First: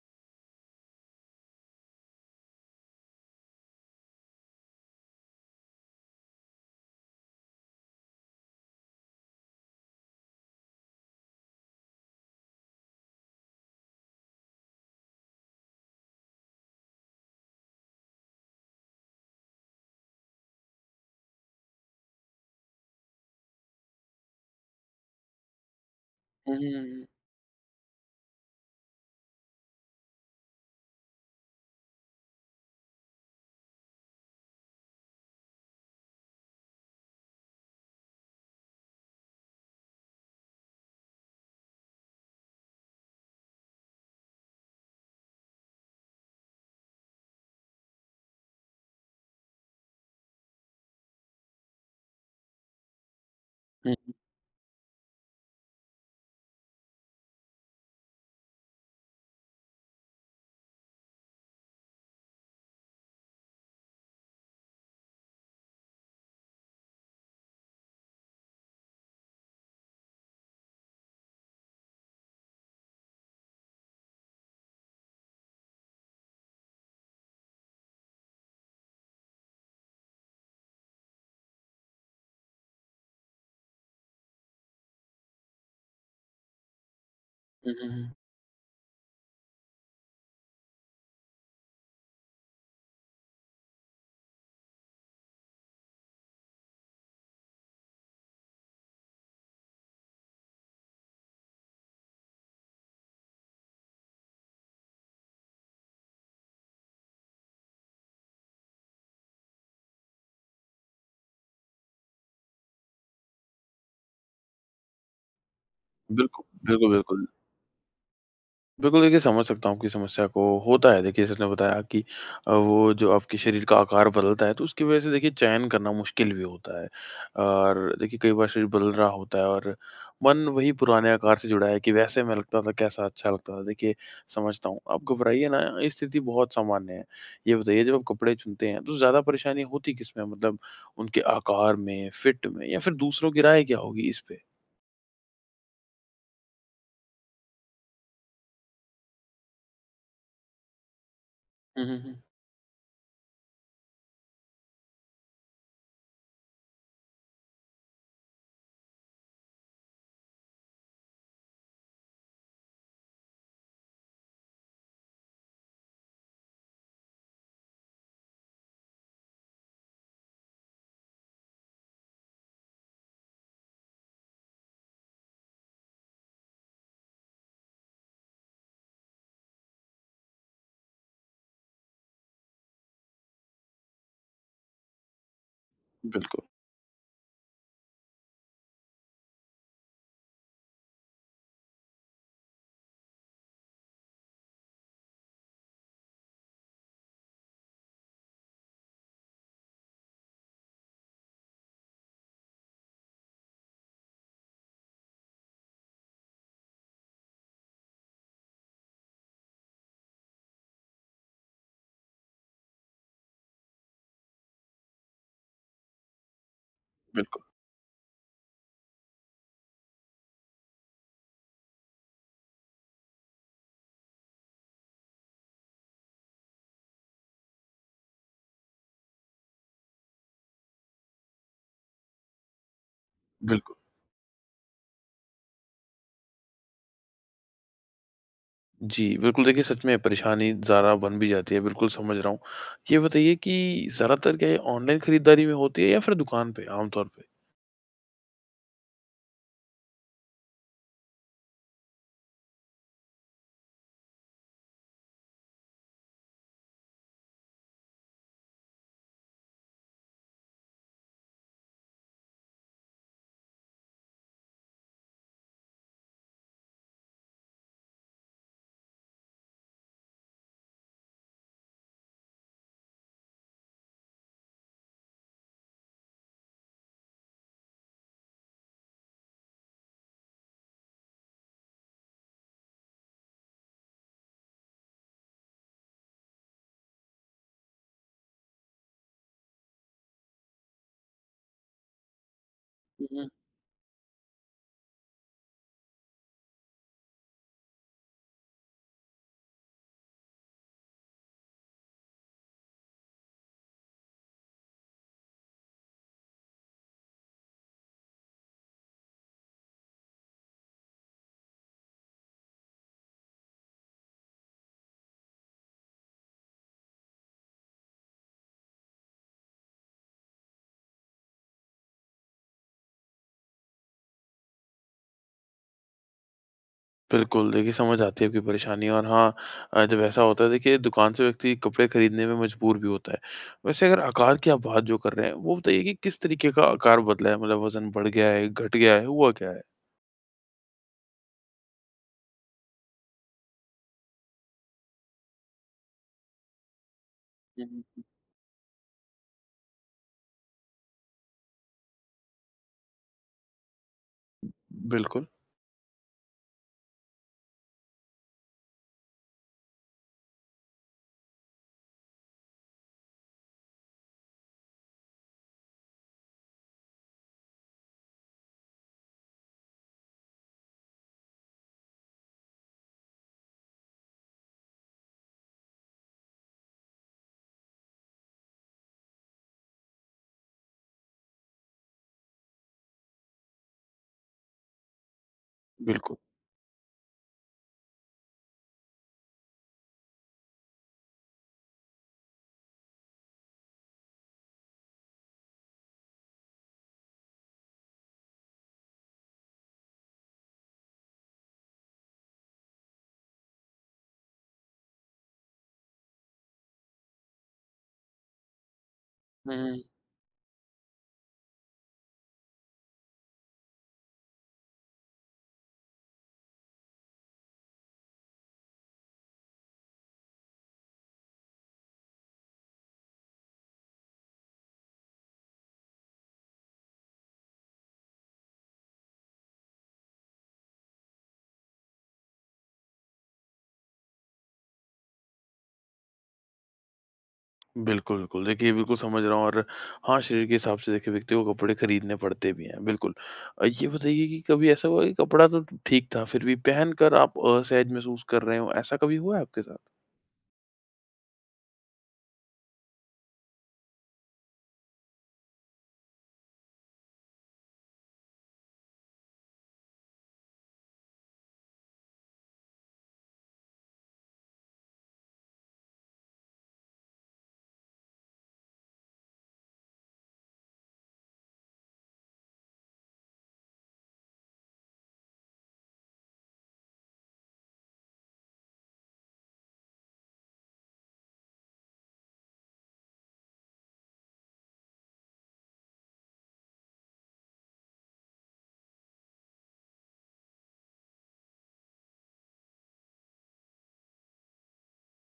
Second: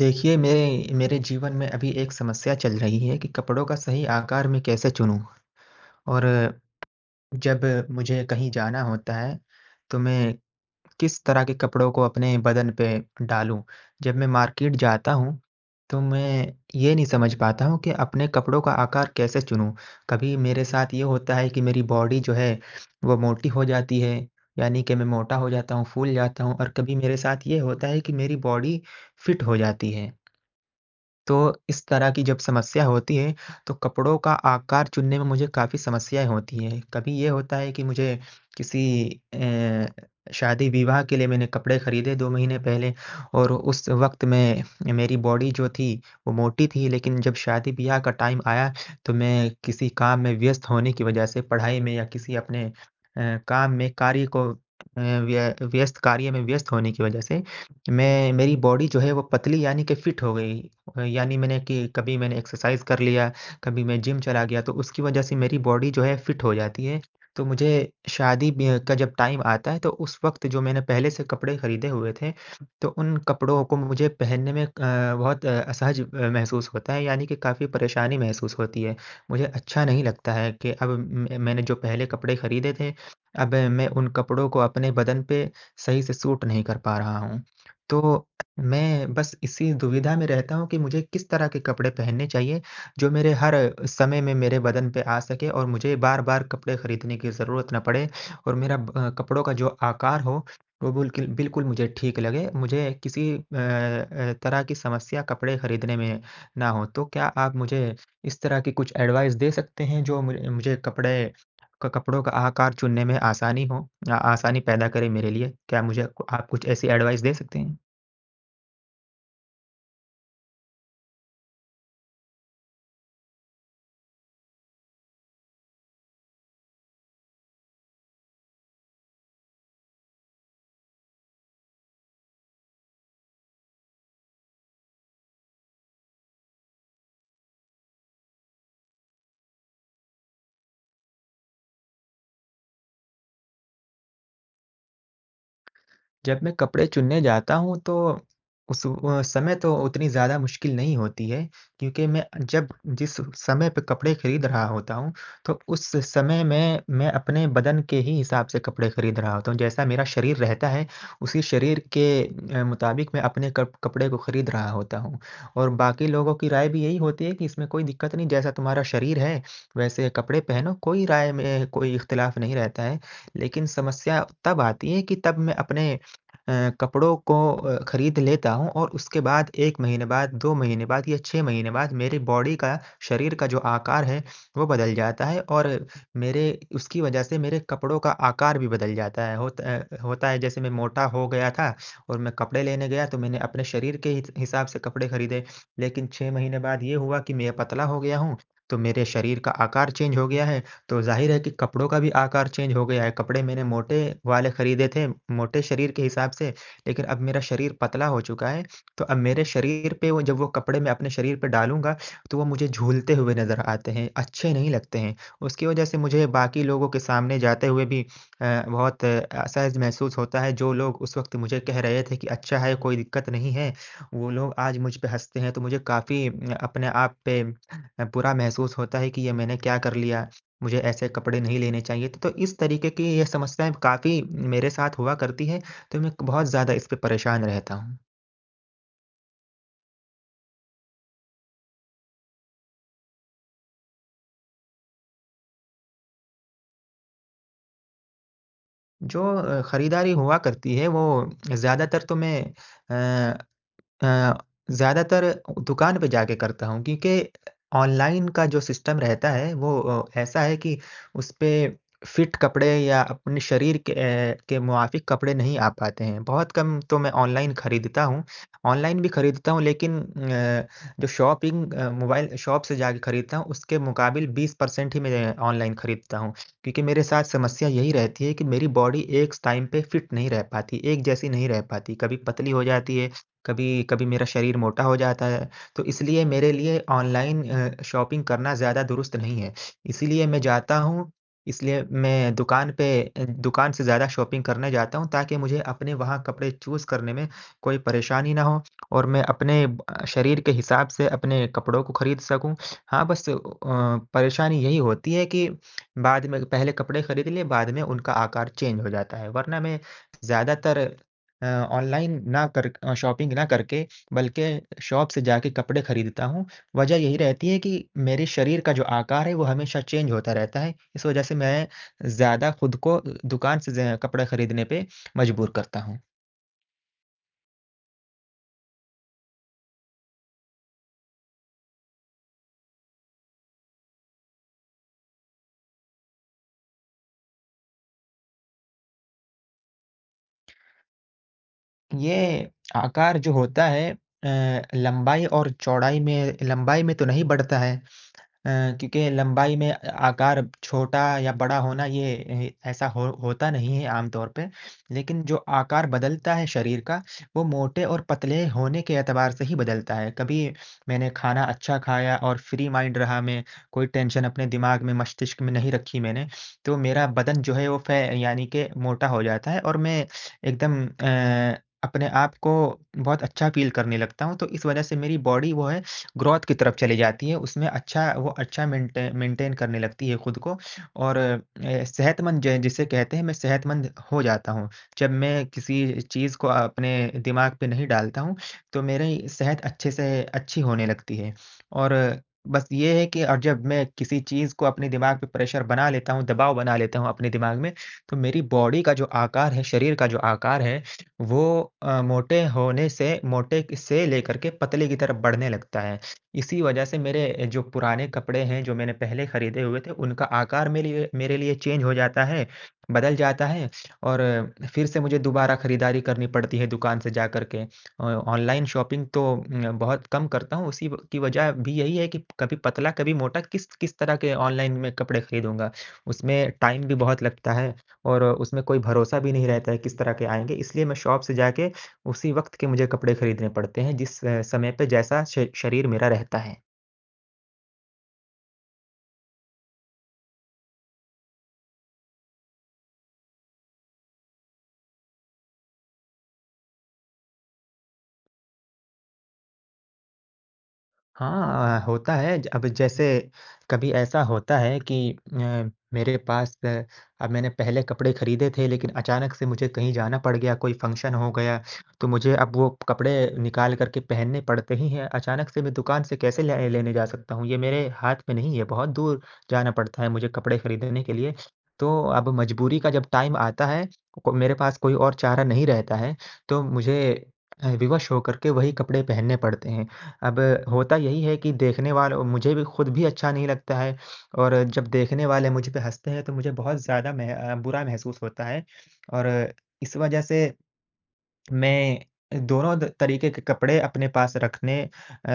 देखिए, मेरे मेरे जीवन में अभी एक समस्या चल रही है कि कपड़ों का सही आकार मैं कैसे चुनूँ? और जब मुझे कहीं जाना होता है, तो मैं किस तरह के कपड़ों को अपने बदन पे डालूँ? जब मैं मार्केट जाता हूँ, तो मैं ये नहीं समझ पाता हूँ कि अपने कपड़ों का आकार कैसे चुनूँ? कभी मेरे साथ ये होता है कि मेरी बॉडी जो है, वो मोटी हो जाती है, यानी कि मैं मोटा हो जाता हूँ, फूल जाता हुँ, हूँ और हुँ, कभी हुँ। मेरे साथ ये होता है कि मेरी बॉडी फिट हो जाती है। तो इस तरह की जब समस्या होती है तो कपड़ों का आकार चुनने में मुझे काफ़ी समस्याएँ होती हैं। कभी ये होता है कि मुझे किसी अ, शादी-विवाह के लिए मैंने कपड़े खरीदे 2 महीने पहले और उस वक़्त में मेरी बॉडी जो थी वो मोटी थी लेकिन जब शादी-ब्याह का टाइम आया तो मैं किसी काम में व्यस्त होने की वजह से पढ़ाई में या किसी अपने काम में हुँ, कार्य को व्यस्त कार्य में व्यस्त होने की वजह से मैं मेरी बॉडी जो है वो पतली यानी कि फ़िट हो गई। यानी मैंने कि कभी मैंने एक्सरसाइज़ कर लिया, कभी मैं जिम चला गया तो उसकी वजह से मेरी बॉडी जो है फ़िट हो जाती है। तो मुझे शादी ब्य का जब टाइम आता है तो उस वक़्त जो मैंने पहले से कपड़े खरीदे हुए थे, तो उन कपड़ों को मुझे पहनने में बहुत असहज महसूस होता है यानी कि काफ़ी परेशानी महसूस होती है। मुझे अच्छा नहीं लगता है कि अब म मैंने जो पहले कपड़े खरीदे थे, अब मैं उन कपड़ों को अपने बदन पे सही से सूट नहीं कर पा रहा हूँ। हुँ, हुँ, तो हुँ। मैं बस इसी दुविधा में रहता हूँ कि मुझे किस तरह के कपड़े पहनने चाहिए, जो मेरे हर समय में मेरे बदन पे आ सके और मुझे बार-बार कपड़े खरीदने की ज़रूरत ना पड़े और कपड़ों का जो आकार हो, वो बिल्कुल बिल्कुल मुझे ठीक लगे। मुझे किसी तरह की समस्या कपड़े खरीदने में ना हो। तो क्या आप मुझे इस तरह की कुछ एडवाइस दे सकते हैं, जो मुझे कपड़े क कपड़ों का आकार चुनने में आसानी हो आसानी पैदा करे मेरे लिए? क्या मुझे बिल्कुल, आप कुछ ऐसी बिल्कुल, एडवाइस बिल्कुल। दे सकते हैं? बिल्कुल, देखिए समझ सकता हूँ आपकी समस्या को। होता है देखिए, जैसे आपने बताया कि वो जो आपके शरीर का आकार बदलता है, तो उसकी वज़ह से देखिए चयन करना मुश्किल भी होता है। और देखिए कई बार शरीर बदल रहा होता है और मन वही पुराने आकार से जुड़ा है कि वैसे मैं लगता था, कैसा अच्छा लगता था। देखिए समझता हूँ, आप घबराइए ना, ये स्थिति बहुत सामान्य है। ये बताइए जब आप कपड़े चुनते हैं तो ज़्यादा परेशानी होती किसमें है? मतलब उनके आकार में, फिट में या फिर दूसरों की राय क्या होगी इस पे? जब मैं कपड़े चुनने जाता हूँ तो उस समय तो उतनी ज़्यादा मुश्किल नहीं होती है हुँ, हुँ, क्योंकि हुँ। मैं जब जिस समय पे कपड़े खरीद रहा होता हूँ, तो उस समय में मैं अपने बदन के ही हिसाब से कपड़े खरीद रहा होता हूँ। जैसा मेरा शरीर रहता है, उसी शरीर के मुताबिक मैं अपने कप कपड़े को खरीद रहा होता हूँ और बाकी लोगों की राय भी यही होती है कि इसमें कोई दिक्कत नहीं, जैसा तुम्हारा शरीर है, वैसे कपड़े पहनो, कोई राय में कोई इख्तिलाफ़ नहीं रहता है। लेकिन समस्या तब आती है कि तब मैं अपने अ, कपड़ों को खरीद लेता हूँ और उसके बाद 1 महीने बाद, 2 महीने बाद या 6 महीने बाद मेरे बॉडी का, शरीर का जो आकार है, वो बदल जाता है और मेरे बिल्कुल, उसकी वजह से मेरे कपड़ों का आकार भी बदल जाता है। होता है जैसे मैं मोटा हो गया था और मैं कपड़े लेने गया तो मैंने अपने शरीर के हित हिसाब से कपड़े खरीदे। लेकिन 6 महीने बाद ये हुआ कि मैं पतला हो गया हूँ, तो मेरे शरीर का आकार चेंज हो गया है तो ज़ाहिर है कि कपड़ों का भी आकार चेंज हो गया है, कपड़े मैंने मोटे वाले खरीदे थे, मोटे शरीर के हिसाब से, लेकिन अब मेरा शरीर पतला हो चुका है, तो अब मेरे शरीर पे वो कपड़े मैं अपने शरीर पे डालूँगा, तो वो मुझे झूलते हुए नज़र आते हैं, अच्छे नहीं लगते हैं। उसकी वजह से मुझे बाकी लोगों के सामने बिल्कुल, जाते हुए भी बहुत असहज महसूस होता है, जो लोग उस वक़्त मुझे कह रहे थे कि अच्छा है, कोई दिक्कत नहीं है, वो लोग आज मुझ पे हँसते हैं, तो मुझे काफ़ी अपने आप पे बुरा महसूस होता है कि ये मैंने क्या कर लिया। मुझे ऐसे कपड़े नहीं लेने चाहिए थे। तो इस तरीके की ये समस्याएँ बिल्कुल। काफ़ी मेरे साथ हुआ करती है, तो मैं बहुत ज़्यादा इस पे परेशान रहता हूँ। जी, बिल्कुल देखिए सच में परेशानी ज़रा बन भी जाती है, बिल्कुल समझ रहा हूँ। ये बताइए कि ज़्यादातर क्या ये ऑनलाइन खरीदारी में होती है या फिर दुकान पे आम तौर पे? जो खरीदारी हुआ करती है वो ज़्यादातर तो मैं अ, अ, ज़्यादातर दुकान पे जाके करता हूँ क्योंकि ऑनलाइन का जो सिस्टम रहता है वो ऐसा है कि उसपे फिट कपड़े या अपने शरीर के के मुवाफ़िक कपड़े नहीं आ पाते हैं। बहुत कम तो मैं ऑनलाइन खरीदता हूँ। ऑनलाइन भी खरीदता हूँ लेकिन जो शॉपिंग मोबाइल शॉप से जाके खरीदता हूँ उसके मुकाबिल 20% ही मैं ऑनलाइन खरीदता हूँ। क्योंकि मेरे साथ समस्या यही रहती है कि मेरी बॉडी एक स टाइम पे फिट नहीं रह पाती, एक जैसी नहीं रह पाती। कभी पतली हो जाती है, कभी कभी मेरा शरीर मोटा हो जाता है, तो इसलिए मेरे लिए ऑनलाइन शॉपिंग करना ज़्यादा दुरुस्त नहीं है। इसीलिए मैं जाता हूँ, इसलिए मैं दुकान पे हुँ। दुकान से ज़्यादा शॉपिंग करने जाता हूँ ताकि मुझे अपने वहाँ कपड़े चूज़ करने में कोई परेशानी ना हो और मैं अपने शरीर के हिसाब से अपने कपड़ों को खरीद सकूँ। हाँ, बस परेशानी यही होती है कि बाद में पहले कपड़े खरीद लिए, बाद में उनका आकार चेंज हो जाता है, वरना मैं ज़्यादातर अ, ऑनलाइन ना कर अ, शॉपिंग ना करके बल्कि शॉप से जाके कपड़े खरीदता हूँ। वजह यही रहती है कि मेरे शरीर का जो आकार है वो हमेशा चेंज होता रहता है। इस वजह से मैं ज़्यादा खुद को दुकान से ज कपड़ा खरीदने पे मजबूर करता हूँ। बिल्कुल, देखिए समझ आती है आपकी परेशानी और हाँ, जब ऐसा होता है देखिए दुकान से व्यक्ति कपड़े खरीदने में मजबूर भी होता है। वैसे अगर आकार की आप बात जो कर रहे हैं, वो बताइए कि किस तरीके का आकार बदला है? मतलब वज़न बढ़ गया है, घट गया है, हुआ क्या है? ये आकार जो होता है लंबाई और चौड़ाई में लंबाई में तो नहीं बढ़ता हुँ, है। हुँ, अ, हुँ। क्योंकि लंबाई में आकार छोटा या बड़ा होना ये ऐसा हो होता नहीं है आम तौर पे। लेकिन बिल्कुल, जो आकार बदलता है शरीर का, वो मोटे और पतले होने के एतबार से ही बदलता है। कभी मैंने खाना अच्छा खाया और फ्री माइंड रहा मैं, कोई टेंशन अपने दिमाग में, मस्तिष्क में नहीं रखी मैंने, तो मेरा बदन जो है वो फै यानी कि मोटा हो जाता है और मैं एकदम अपने आप को बहुत अच्छा फ़ील करने लगता हूँ। तो इस वज़ह से मेरी बॉडी वो है ग्रोथ की तरफ चली जाती है, उसमें अच्छा वो अच्छा मेंटेन करने लगती है खुद को और सेहतमंद ज जिसे कहते हैं मैं सेहतमंद हो जाता हूँ। जब मैं किसी बिल्कुल। चीज़ को अपने दिमाग पे नहीं डालता हूँ, तो मेरी सेहत अच्छे से अच्छी होने लगती है। और बस ये है कि और जब मैं किसी चीज़ को अपने दिमाग पे प्रेशर बना लेता हूँ, दबाव बना लेता हूँ अपने दिमाग में, तो मेरी बॉडी का जो आकार है, शरीर का जो आकार है, वो मोटे से लेकर के पतले की तरफ बढ़ने लगता है। इसी वजह से मेरे जो पुराने कपड़े हैं, जो मैंने पहले हुँ, खरीदे हुए हुँ। थे, उनका आकार मेरे लिए चेंज हो जाता है, बदल जाता है और फिर से मुझे दोबारा खरीदारी करनी पड़ती है दुकान से जाकर के। ऑनलाइन शॉपिंग तो बहुत कम करता हूँ, उसी व की वजह भी यही है कि कभी पतला, कभी मोटा, किस किस तरह के ऑनलाइन में कपड़े खरीदूँगा। उसमें टाइम भी बहुत लगता है और उसमें कोई भरोसा भी नहीं रहता है किस तरह के आएँगे, इसलिए मैं शॉप से जाके उसी वक़्त के मुझे कपड़े खरीदने पड़ते हैं जिस समय पे जैसा श शरीर मेरा रहता है। बिल्कुल, बिल्कुल। देखिए, बिल्कुल समझ रहा हूँ और हाँ, शरीर के हिसाब से देखिए व्यक्ति को कपड़े खरीदने पड़ते भी हैं, बिल्कुल। ये बताइए कि कभी ऐसा हुआ कि कपड़ा तो ठीक था, फिर भी पहनकर आप असहज महसूस कर रहे हों, ऐसा कभी हुआ है आपके साथ? हाँ, होता है। ज अब जैसे कभी ऐसा होता है कि मेरे पास अब मैंने पहले कपड़े खरीदे थे लेकिन अचानक से मुझे कहीं जाना पड़ गया, कोई फंक्शन हो गया, तो मुझे अब वो कपड़े निकाल कर के पहनने पड़ते ही हैं। अचानक से मैं दुकान से कैसे ले लेने जा सकता हूँ? ये मेरे हाथ में नहीं है, बहुत दूर जाना पड़ता है मुझे कपड़े खरीदने के लिए। तो अब मजबूरी का जब टाइम आता है, को मेरे पास कोई और चारा नहीं रहता है, तो मुझे विवश होकर के वही कपड़े पहनने पड़ते हैं। अब होता यही है कि देखने वालों मुझे भी खुद भी अच्छा नहीं लगता है और जब देखने वाले मुझ पे हँसते हैं तो मुझे बहुत ज़्यादा बुरा महसूस होता है और इस वजह से मैं दोनों द तरीके के कपड़े अपने पास रखने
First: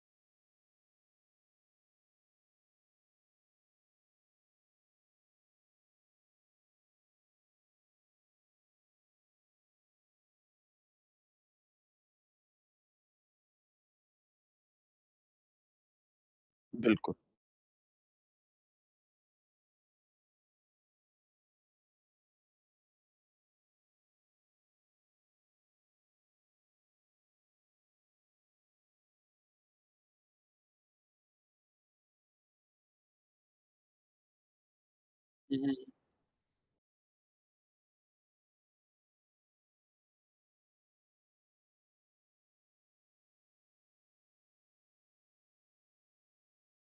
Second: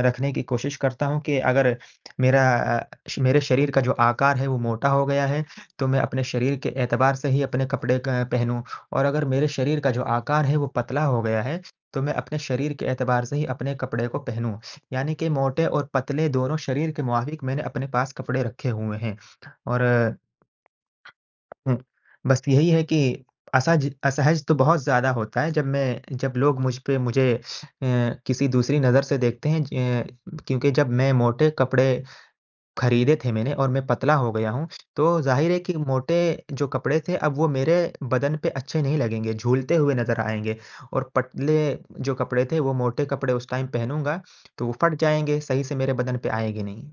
रखने की कोशिश करता हूँ कि अगर मेरा अ, श मेरे शरीर का जो आकार है वो मोटा हो गया है, तो मैं अपने शरीर के एतबार से ही अपने कपड़े क पहनूँ और अगर मेरे शरीर का जो आकार है वो पतला हो गया है, तो मैं अपने शरीर के एतबार से ही अपने कपड़े को पहनूँ। यानी कि मोटे और पतले दोनों शरीर के बिल्कुल। मुआफ़िक मैंने अपने पास कपड़े रखे हुए हैं और हुँ, बस यही है कि असज असहज तो बहुत ज़्यादा होता है जब लोग मुझ पे किसी दूसरी नज़र से देखते हैं ज क्योंकि जब मैं मोटे कपड़े खरीदे थे मैंने और मैं पतला हो गया हूँ, तो ज़ाहिर है कि मोटे जो कपड़े थे अब वो मेरे बदन पे अच्छे नहीं लगेंगे, झूलते हुए नज़र आएँगे और पतले जो कपड़े थे वो मोटे कपड़े उस टाइम पहनूँगा, तो वो फट जाएँगे, सही से मेरे बदन पे आएँगे नहीं।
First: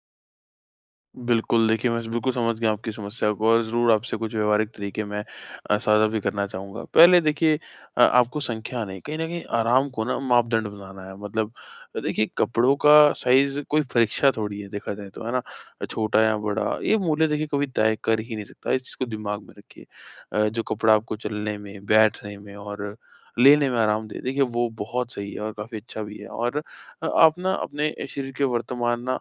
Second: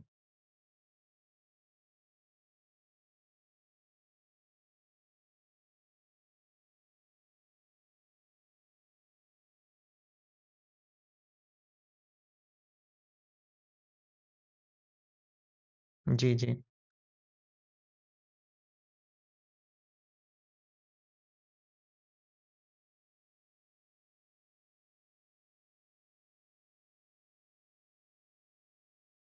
बिल्कुल, देखिए मैं स बिल्कुल समझ गया आपकी समस्या को और ज़रूर आपसे कुछ व्यावहारिक तरीके मैं साझा भी करना चाहूँगा। पहले देखिए आपको संख्या नहीं, कहीं न कहीं आराम को ना मापदंड बनाना है। मतलब देखिए कपड़ों का साइज़ कोई परीक्षा थोड़ी है, देखा जाए तो, है ना? छोटा जी, या जी। बड़ा, ये मूल्य देखिए कभी तय कर ही नहीं सकता, इस चीज़ को दिमाग में रखिए। जो कपड़ा आपको चलने में, बैठने में और लेने में आराम दे, देखिए वो बहुत सही है और काफ़ी अच्छा भी है। और आप ना अपने शरीर के वर्तमान ना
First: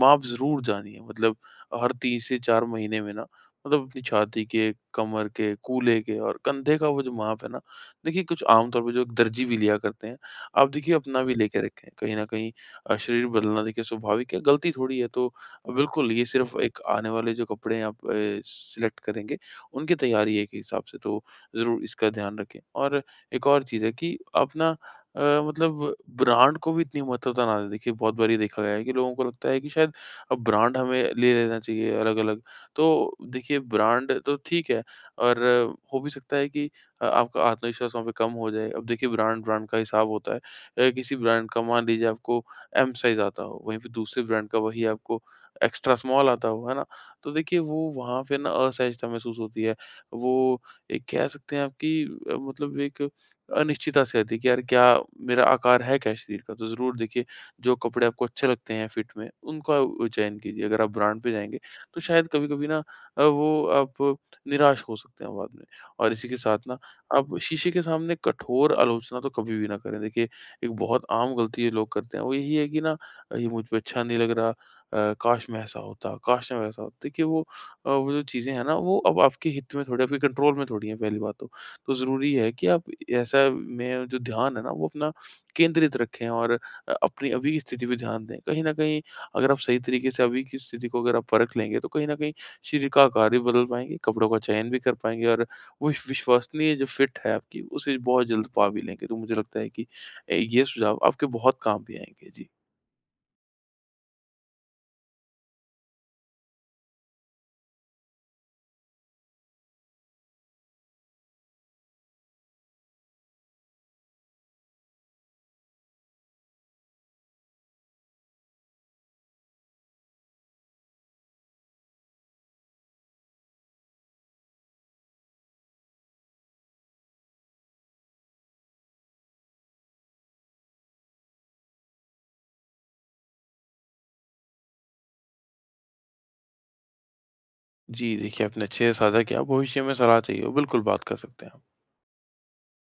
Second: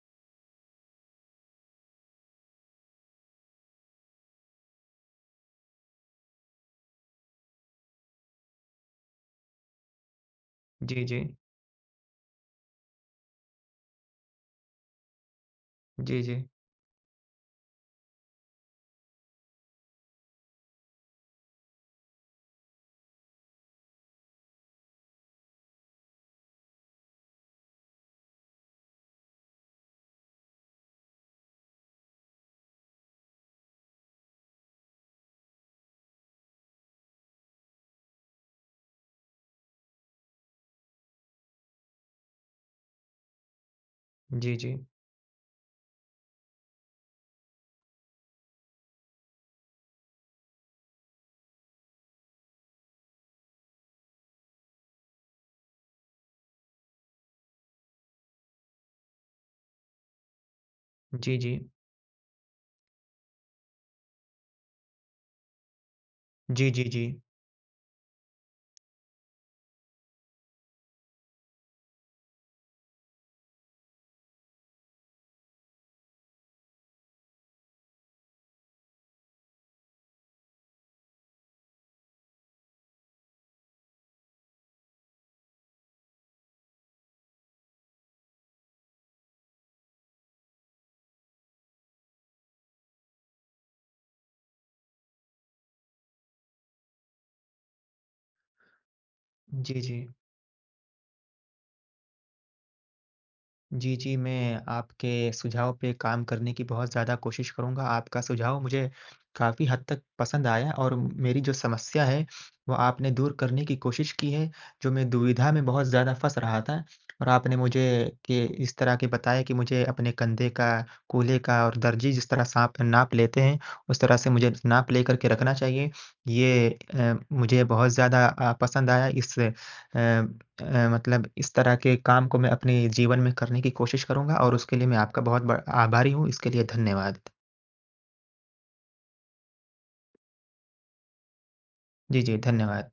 माप ज़रूर जानिए। मतलब हर 3 से 4 महीने में ना मतलब अपनी छाती के, कमर के, कूल्हे के और कंधे का वो जो माप है ना, देखिए कुछ आम तौर पे जो एक दर्जी भी लिया करते हैं, आप देखिए जी, अपना जी। भी लेके रखें। कहीं न कहीं शरीर बदलना देखिए स्वाभाविक है, गलती थोड़ी है तो बिल्कुल जी, ये जी। सिर्फ़ एक आने वाले जो कपड़े आप सिलेक्ट करेंगे, उनकी तैयारी है एक हिसाब से तो ज़रूर इसका ध्यान रखें। और एक और चीज़ है कि आप ना अ, मतलब ब्रांड को भी इतनी महत्वता ना दें। देखिए बहुत बार ये देखा गया है कि लोगों को लगता है कि शायद अब ब्रांड हमें ले लेना चाहिए अलग-अलग। तो देखिए ब्रांड तो ठीक है और हो भी सकता है कि आपका आत्मविश्वास वहाँ पे कम हो जाए। अब देखिए ब्रांड का हिसाब होता है। किसी ब्रांड का मान लीजिए आपको एम साइज़ आता हो, वहीं पे दूसरे ब्रांड जी, का जी। वही आपको एक्स्ट्रा स्मॉल आता हो, है ना? तो देखिए वो वहाँ पे ना असहजता महसूस होती है। वो एक कह सकते हैं आपकी एक अनिश्चितता सी आती है कि यार क्या मेरा आकार है क्या शरीर का? तो ज़रूर देखिए जो कपड़े आपको अच्छे लगते हैं फिट में, उनका चयन कीजिए। अगर आप ब्रांड पे जी, जाएँगे, जी। तो शायद कभी-कभी ना वो आप निराश हो सकते हैं बाद में। और इसी के साथ जी, ना, जी, जी। आप शीशे के सामने कठोर आलोचना तो कभी भी ना करें। देखिए, एक बहुत आम गलती ये लोग करते हैं, वो यही है कि ना ये मुझ पे अच्छा नहीं लग रहा काश मैं ऐसा होता, काश मैं वैसा होता। देखिए वो जो चीज़ें हैं ना, वो अब आपके हित में थोड़ी, आपके कंट्रोल में थोड़ी हैं पहली बात तो। तो ज़रूरी है कि आप ऐसा में जो ध्यान है ना, वो अपना केंद्रित रखें और अपनी अभी की स्थिति पे ध्यान दें। कहीं न कहीं अगर आप सही तरीके से अभी की स्थिति को अगर आप परख लेंगे, तो कहीं न कहीं शरीर का आकार भी बदल पाएँगे, कपड़ों का चयन भी कर पाएँगे और वो विश्वसनीय जो फिट है आपकी, उसे बहुत जल्द पा भी लेंगे। तो मुझे लगता है जी, कि जी। ये सुझाव आपके बहुत काम भी आएँगे। जी। जी, जी, मैं आपके सुझाव पे काम करने की बहुत ज़्यादा कोशिश करूँगा। आपका सुझाव मुझे काफ़ी हद तक पसंद आया और मेरी जो समस्या है, वो आपने दूर करने की कोशिश की है, जो मैं दुविधा में बहुत ज़्यादा फँस रहा था। और आपने मुझे के इस तरह के बताया कि मुझे अपने कंधे का, कूल्हे का और दर्जी जिस तरह साँप नाप लेते हैं, उस तरह से मुझे नाप लेकर के रखना चाहिए। ये मुझे बहुत ज़्यादा पसंद आया। इस अ मतलब इस तरह के काम को मैं अपने जीवन में करने की कोशिश करूँगा और उसके लिए मैं आपका बहुत ब आभारी हूँ। इसके लिए धन्यवाद। जी, देखिए आपने अच्छे से साझा किया। भविष्य में सलाह चाहिए हो, बिल्कुल बात कर सकते हैं आप। जी, जी, धन्यवाद।